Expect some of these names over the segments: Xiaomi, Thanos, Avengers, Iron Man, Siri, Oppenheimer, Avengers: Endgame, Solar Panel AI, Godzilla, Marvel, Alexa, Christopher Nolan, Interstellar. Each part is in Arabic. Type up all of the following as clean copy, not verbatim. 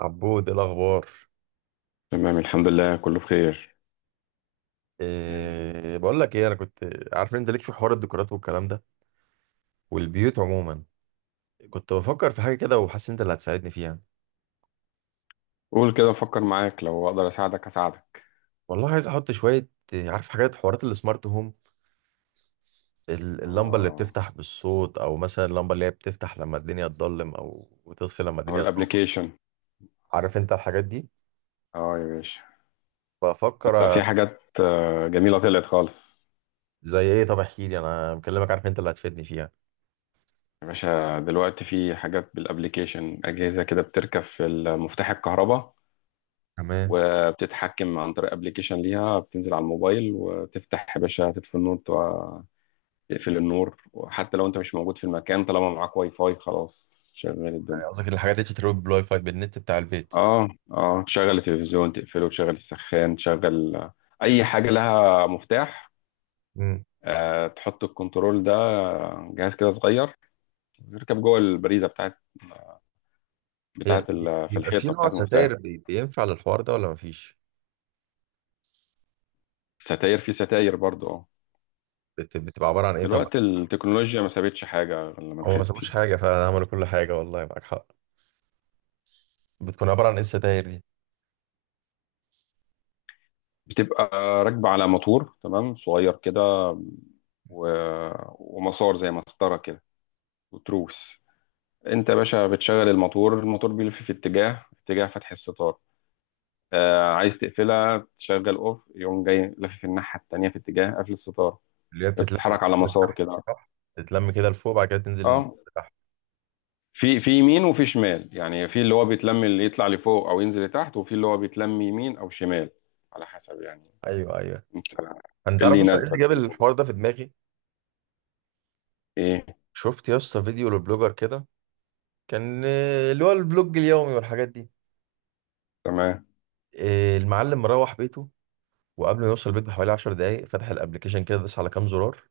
عبود، إيه الاخبار؟ تمام، الحمد لله كله بخير. يعني. إيه بقول لك ايه، انا كنت عارف إن انت ليك في حوار الديكورات والكلام ده والبيوت عموما. كنت بفكر في حاجه كده وحاسس إن انت اللي هتساعدني فيها. قول كده افكر معاك، لو اقدر اساعدك. والله عايز احط شويه عارف حاجات حوارات السمارت هوم. اللمبه اللي اه، بتفتح بالصوت او مثلا اللمبه اللي هي بتفتح لما الدنيا تضلم او وتطفي لما او الدنيا تنور. الابليكيشن. عارف انت الحاجات دي. اه يا باشا. ده بفكر في حاجات جميله طلعت خالص. زي ايه؟ طب احكي لي، انا مكلمك عارف انت اللي هتفيدني فيها. يا باشا دلوقتي في حاجات بالابليكيشن، اجهزه كده بتركب في مفتاح الكهرباء، تمام. وبتتحكم عن طريق ابليكيشن ليها بتنزل على الموبايل، وتفتح يا باشا تطفي النور وتقفل النور. وحتى لو انت مش موجود في المكان، طالما معاك واي فاي خلاص شغال يعني الدنيا. قصدك الحاجات دي تتروج بالواي فاي بالنت بتاع البيت؟ اه، اه، تشغل التلفزيون تقفله، تشغل السخان، تشغل اي حاجه لها مفتاح. تحط الكنترول ده، جهاز كده صغير يركب جوه البريزه بتاعت هي بتاعت ال- في بيبقى في الحيطه نوع بتاعت المفتاح. ستاير بينفع للحوار ده ولا مفيش؟ ستاير، في ستاير برضو اه. بتبقى عبارة عن ايه طبعا؟ دلوقتي التكنولوجيا ما سابتش حاجه غير لما هو ما دخلت سابوش فيها. حاجة فعلا، عملوا كل حاجة والله معاك حق. بتكون عبارة عن ايه الستاير دي؟ بتبقى راكبه على موتور تمام صغير كده، و... ومسار زي مسطره كده، وتروس. انت يا باشا بتشغل الموتور، الموتور بيلف في اتجاه فتح الستار. عايز تقفلها تشغل اوف، يقوم جاي لافف الناحيه التانيه في اتجاه قفل الستاره. اللي هي بتتلم من بتتحرك على فوق مسار لتحت، كده. صح؟ تتلم كده لفوق بعد كده تنزل من اه، فوق لتحت. في يمين وفي شمال، يعني في اللي هو بيتلم اللي يطلع لفوق او ينزل لتحت، وفي اللي هو بيتلم يمين او شمال، على حسب يعني. ايوه ايوه. انت إيه انت اللي عارف اصلا ايه اللي يناسبك جاب في الاوضه؟ الحوار ده في دماغي؟ ايه؟ شفت يا اسطى فيديو لبلوجر كده. كان اللي هو الفلوج اليومي والحاجات دي. تمام، المعلم مروح بيته، وقبل ما يوصل البيت بحوالي 10 دقايق فتح الابلكيشن كده داس على كام زرار.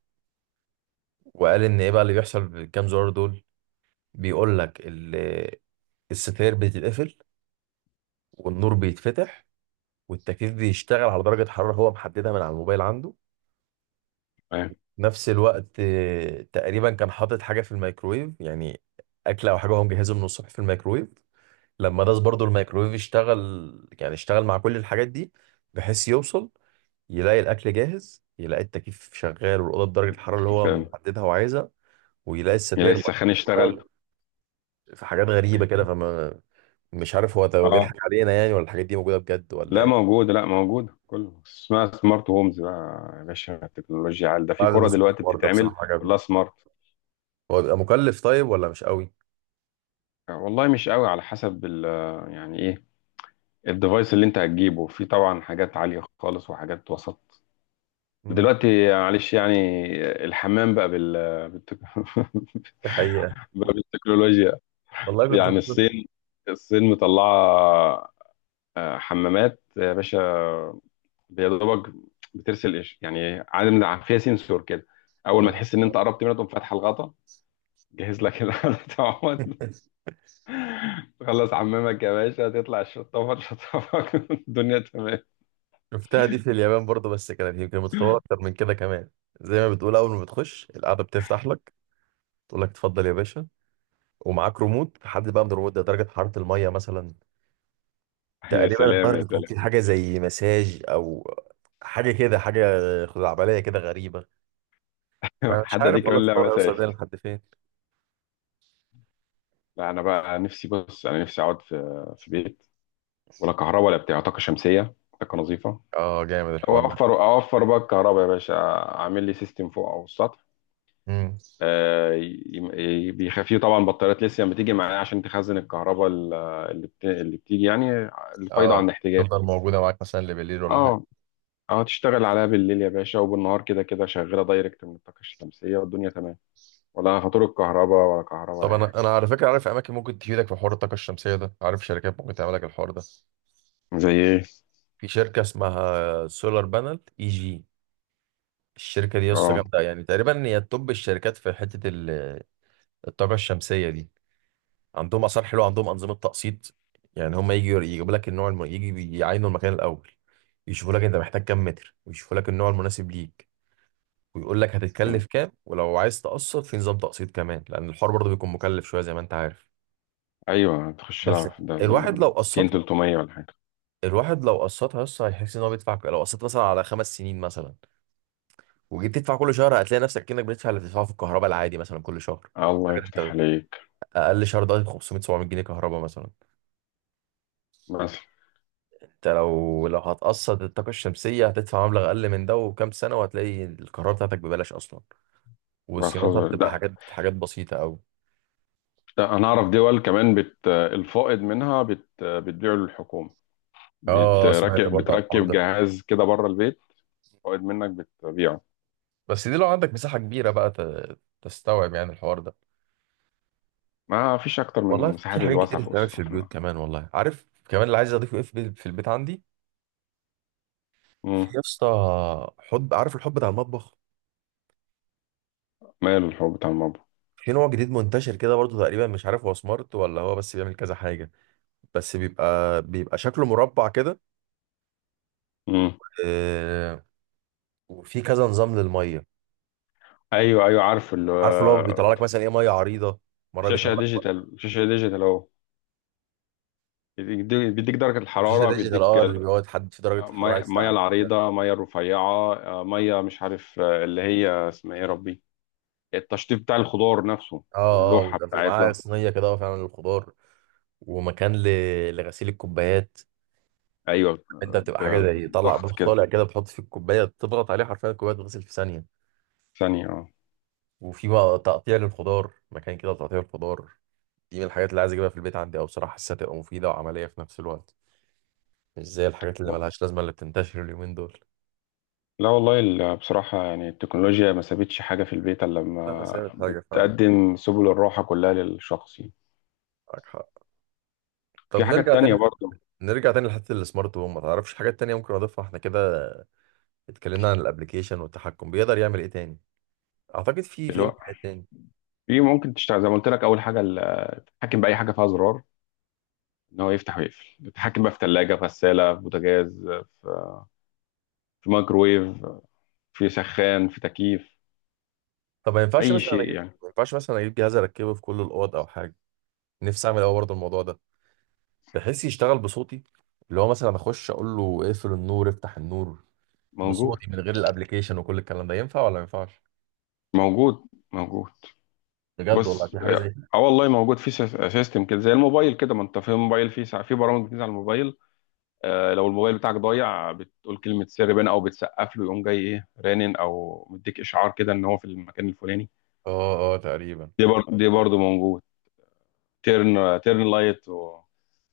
وقال ان ايه بقى اللي بيحصل بالكام زرار دول. بيقول لك الستاير بتتقفل، والنور بيتفتح، والتكييف بيشتغل على درجة حرارة هو محددها من على الموبايل عنده. تمام، نفس الوقت تقريبا كان حاطط حاجة في الميكرويف، يعني أكلة أو حاجة هو مجهزه من الصبح في الميكرويف. لما داس برضو الميكرويف اشتغل، يعني اشتغل مع كل الحاجات دي، بحيث يوصل يلاقي الأكل جاهز، يلاقي التكييف شغال والأوضة بدرجة الحرارة اللي هو تمام. محددها وعايزها، ويلاقي يلاقي الستاير بقى. السخان اشتغل. في حاجات غريبة كده، فما مش عارف هو ده، هو اه، بيضحك علينا يعني ولا الحاجات دي موجوده بجد ولا لا ايه؟ موجود، لا موجود. كله اسمها سمارت هومز بقى يا باشا. التكنولوجيا عال، ده في بعد كرة نص دلوقتي الحوار ده بتتعمل بصراحه عجبني. كلها سمارت. هو بيبقى مكلف طيب ولا مش قوي؟ والله مش قوي، على حسب يعني ايه الديفايس اللي انت هتجيبه. في طبعا حاجات عالية خالص وحاجات وسط. امم. دلوقتي معلش يعني. الحمام بقى بالتك... دي حقيقه. بقى بالتكنولوجيا والله كنت يعني. الصين مطلعة حمامات يا باشا. يا دوبك بترسل يعني عالم، فيها سنسور كده، اول ما آه. تحس ان انت قربت منها تقوم فاتحه الغطا. جهز لك الغطا تخلص عمامك يا باشا، تطلع الشطافة تشطفك الدنيا تمام. شفتها دي في اليابان برضه، بس كانت يمكن متطوره اكتر من كده كمان. زي ما بتقول، اول ما بتخش القعده بتفتح لك، تقول لك اتفضل يا باشا. ومعاك ريموت، حد بقى من الريموت ده درجه حراره الميه مثلا. يا تقريبا سلام، يا النهارده كان سلام. في حاجه زي مساج او حاجه كده، حاجه خزعبليه كده غريبه. انا مش حتى دي عارف والله كمان، لا الفطار هيوصل مساج. بينا لحد فين. لا، انا بقى نفسي، بص انا نفسي اقعد في بيت ولا كهرباء، ولا بتاع طاقة شمسية، طاقة نظيفة. اه، جامد او الحوار ده. اوفر بقى الكهرباء يا باشا، اعمل لي سيستم فوق او السطح. امم. آه، ي- بيخفيه طبعا بطاريات ليثيوم بتيجي معايا عشان تخزن الكهرباء اللي بتيجي يعني الفايضة عن اه، الاحتياجات. تفضل موجوده معاك مثلا لبالليل ولا حاجه؟ اه، اه، تشتغل عليها بالليل يا باشا، وبالنهار كده كده شغاله دايركت من الطاقه الشمسيه والدنيا تمام. ولا خطور الكهرباء، ولا كهرباء، طب ولا اي حاجه. انا على فكره عارف اماكن ممكن تفيدك في حوار الطاقه الشمسيه ده، عارف شركات ممكن تعمل لك الحوار ده. زي ايه؟ في شركه اسمها سولار بانل اي جي. الشركه دي لسه اه، جامده يعني، تقريبا هي توب الشركات في حته الطاقه الشمسيه دي. عندهم اثار حلوه، عندهم انظمه تقسيط. يعني هم يجوا يجيبوا لك النوع يجي يعينوا المكان الاول، يشوفوا لك انت محتاج كام متر ويشوفوا لك النوع المناسب ليك، ويقول لك تمام. هتتكلف كام، ولو عايز تقسط في نظام تقسيط كمان، لان الحوار برضه بيكون مكلف شويه زي ما انت عارف. ايوه، تخش لها بس في ده ال الواحد لو 200 قسطها 300 ولا حاجه. الواحد لو قسطها يس هيحس ان هو بيدفع. لو قسطت مثلا على 5 سنين مثلا، وجيت تدفع كل شهر هتلاقي نفسك كأنك بتدفع اللي بتدفعه في الكهرباء العادي مثلا كل شهر. الله حاجه يفتح انت، عليك. اقل شهر ده 500 700 جنيه كهرباء مثلا. بس. انت لو هتقسط الطاقه الشمسيه هتدفع مبلغ اقل من ده، وكام سنه وهتلاقي الكهرباء بتاعتك ببلاش اصلا. بقى وصيانتها خلاص. بتبقى لا، حاجات حاجات بسيطه قوي. ده انا اعرف دول كمان الفائض منها بتبيعه للحكومه. اه، سمعت بتركب برضه عن الحوار بتركب ده. جهاز كده بره البيت. فائض منك بتبيعه. بس دي لو عندك مساحة كبيرة بقى تستوعب يعني الحوار ده. ما فيش اكتر من والله في المساحات حاجات كتير الواسعه فوق تستوعب في السطح البيوت منها. كمان، والله عارف كمان اللي عايز اضيفه ايه في في البيت عندي. في مم. يا اسطى حب، عارف الحب بتاع المطبخ؟ ماله الحب بتاع المربى. في نوع جديد منتشر كده برضه، تقريبا مش عارف هو سمارت ولا هو بس بيعمل كذا حاجة. بس بيبقى شكله مربع كده آه، وفي كذا نظام للمية. ايوه ايوه، عارف عارف اللي هو بيطلع لك مثلا ايه، ميه عريضة مرة بيطلع شاشه لك، ديجيتال، شاشه ديجيتال اهو. بيديك درجه وشاشة الحراره، ديجيتال، بيديك اه اللي بيقعد تحدد في درجة الحرارة ميه، عايز مية تعلى. العريضه، ميه الرفيعه، ميه مش عارف، اللي هي اسمها ايه يا ربي. التشطيب بتاع الخضار نفسه، اه اه، واللوحه وكان في معاه بتاعتها. صينيه كده فعلا للخضار، ومكان لغسيل الكوبايات. ايوه انت بتبقى حاجه زي طلع بضغط بوت كده طالع كده، بتحط فيه الكوبايه، تضغط عليه حرفيا الكوبايه تتغسل في ثانيه. ثانيه اه. وفي بقى تقطيع للخضار مكان كده تقطيع الخضار. دي من الحاجات اللي عايز اجيبها في البيت عندي، او بصراحه حاسسها تبقى مفيده وعمليه في نفس الوقت، مش زي الحاجات اللي ملهاش لازمه اللي بتنتشر اليومين دول. لا والله بصراحة يعني التكنولوجيا ما سابتش حاجة في البيت إلا لا، بس لما هي حاجه فعلا، بتقدم سبل الراحة كلها للشخص يعني. معاك حق. طب في حاجات نرجع تانية تاني، برضه. نرجع تاني لحته السمارت هوم. ما تعرفش حاجات تانية ممكن اضيفها احنا كده؟ اتكلمنا عن الابليكيشن والتحكم، بيقدر يعمل ايه تاني؟ اعتقد في دلوقتي امكانيات تاني. في ممكن تشتغل زي ما قلت لك أول حاجة، اتحكم باي حاجه فيها زرار، ان هو يفتح ويقفل. اتحكم بقى في ثلاجه، في غساله، في بوتاجاز، في في مايكرويف، في سخان، في تكييف. طب اي شيء يعني. ما ينفعش مثلا اجيب جهاز اركبه في كل الاوض او حاجه؟ نفسي اعمل قوي برضه الموضوع ده، بحيث يشتغل بصوتي، اللي هو مثلا اخش اقول له اقفل النور افتح النور موجود، بصوتي من غير الابليكيشن وكل الكلام ده، ينفع ولا ما ينفعش؟ موجود، موجود. بجد والله، بص في حاجه اه، زي كده؟ والله موجود في سيستم كده زي الموبايل كده. ما انت في الموبايل في ساعة، في برامج بتنزل على الموبايل. آه، لو الموبايل بتاعك ضايع بتقول كلمة سر بين او بتسقف له يقوم جاي ايه رنن، او مديك اشعار كده ان هو في المكان الفلاني. اه اه، تقريبا. دي برضه، دي برضه موجود. تيرن لايت، و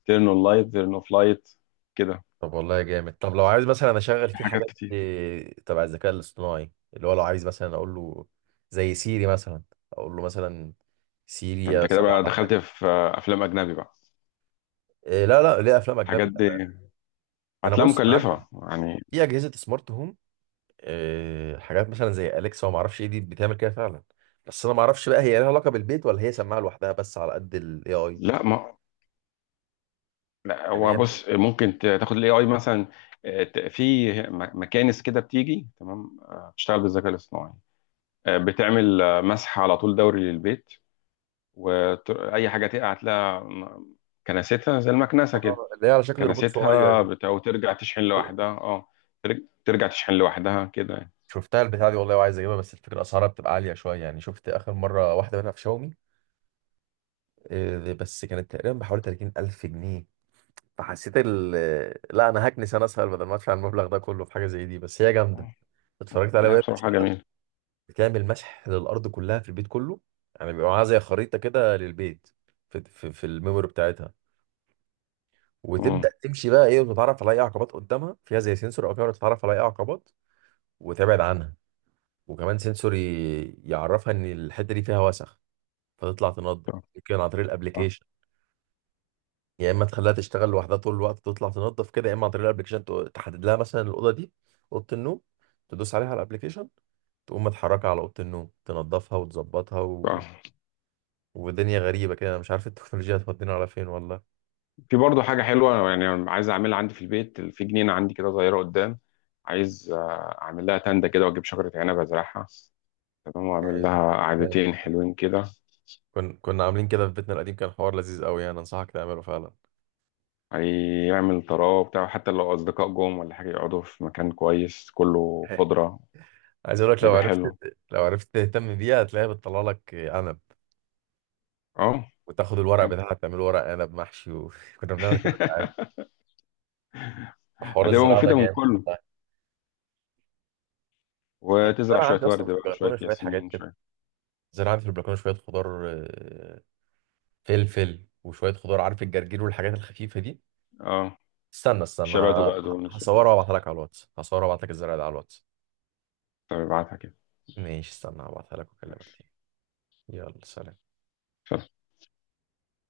تيرن اون لايت، تيرن اوف لايت، كده. طب والله جامد. طب لو عايز مثلا اشغل في فيه حاجات حاجات كتير. تبع الذكاء الاصطناعي، اللي هو لو عايز مثلا اقول له زي سيري مثلا، اقول له مثلا سيري فانت كده اسال بقى على دخلت حاجه. في افلام اجنبي بقى. إيه؟ لا لا، ليه افلام الحاجات اجنبي انا؟ دي أنا هتلاقيها بص، انا عندي مكلفه يعني. في اجهزه سمارت هوم حاجات مثلا زي اليكسا وما اعرفش ايه، دي بتعمل كده فعلا. بس انا ما اعرفش بقى هي لها علاقه بالبيت، ولا هي سماعه لوحدها بس على قد الاي اي. لا، ما، لا يعني هو هي بص، ممكن تاخد الاي اي مثلا. في مكانس كده بتيجي تمام، بتشتغل بالذكاء الاصطناعي. بتعمل مسح على طول دوري للبيت. واي حاجه تقع هتلاقيها كنستها زي المكنسه كده. اللي هي على شكل روبوت صغير كنستها دي. بتاع، وترجع تشحن لوحدها اه. ترجع تشحن لوحدها كده يعني. شفتها البتاع دي والله، وعايز اجيبها، بس الفكره اسعارها بتبقى عاليه شويه. يعني شفت اخر مره واحده منها في شاومي، بس كانت تقريبا بحوالي 30000 جنيه. فحسيت لا، انا هكنس انا اسهل بدل ما ادفع المبلغ ده كله في حاجه زي دي، بس هي جامده. آه. آه. اتفرجت عليها لا وهي بصراحة جميل. بتعمل مسح للأرض كلها في البيت كله. يعني بيبقى معاها زي خريطة كده للبيت، في الميموري بتاعتها. وتبدأ مم. تمشي بقى إيه، وتتعرف على أي عقبات قدامها، فيها زي سنسور أو كاميرا تتعرف على أي عقبات وتبعد عنها. وكمان سنسور يعرفها إن الحتة دي فيها وسخ فتطلع تنظف، آه، يمكن عن طريق آه، الأبليكيشن. يا إما تخليها تشتغل لوحدها طول الوقت تطلع تنظف كده، يا إما عن طريق الأبليكيشن تحدد لها مثلا الأوضة دي، أوضة النوم، تدوس عليها على الأبليكيشن تقوم متحركة على أوضة النوم تنظفها وتظبطها. آه. ودنيا غريبة كده، أنا مش عارف التكنولوجيا هتودينا على فين والله. في برضه حاجة حلوة يعني عايز أعملها عندي في البيت. في جنينة عندي كده صغيرة قدام، عايز أعمل لها تندة كده، وأجيب شجرة عنب أزرعها. تمام، وأعمل يعني لها يعني قعدتين حلوين كده. كنا عاملين كده في بيتنا القديم، كان حوار لذيذ قوي يعني، أنصحك تعمله فعلا. هيعمل طراوه بتاع، حتى لو أصدقاء جم ولا حاجة يقعدوا في مكان كويس كله خضرة. عايز أقول لك، لو هيبقى عرفت، حلو لو عرفت تهتم بيها هتلاقيها بتطلع لك عنب، اه وتاخد الورق يعني. بتاعها تعمله ورق عنب محشي، وكنا بنعمل كده ساعات. حوار هتبقى الزراعة ده مفيدة من جامد كله. والله. أنا وتزرع الزرع شوية عندي ورد أصلا في بقى، شوية البلكونة شوية حاجات ياسمين، كده، شوية. زرع عندي في البلكونة شوية خضار فلفل وشوية خضار، عارف الجرجير والحاجات الخفيفة دي. اه، استنى استنى الشبات وبقدونس والحاجات هصورها دي. وابعتها لك على الواتس. هصورها وابعتها لك الزرع ده على الواتس. طب ابعتها كده. ماشي، استنى هبعتها لك واكلمك ماشي. تاني. يلا سلام.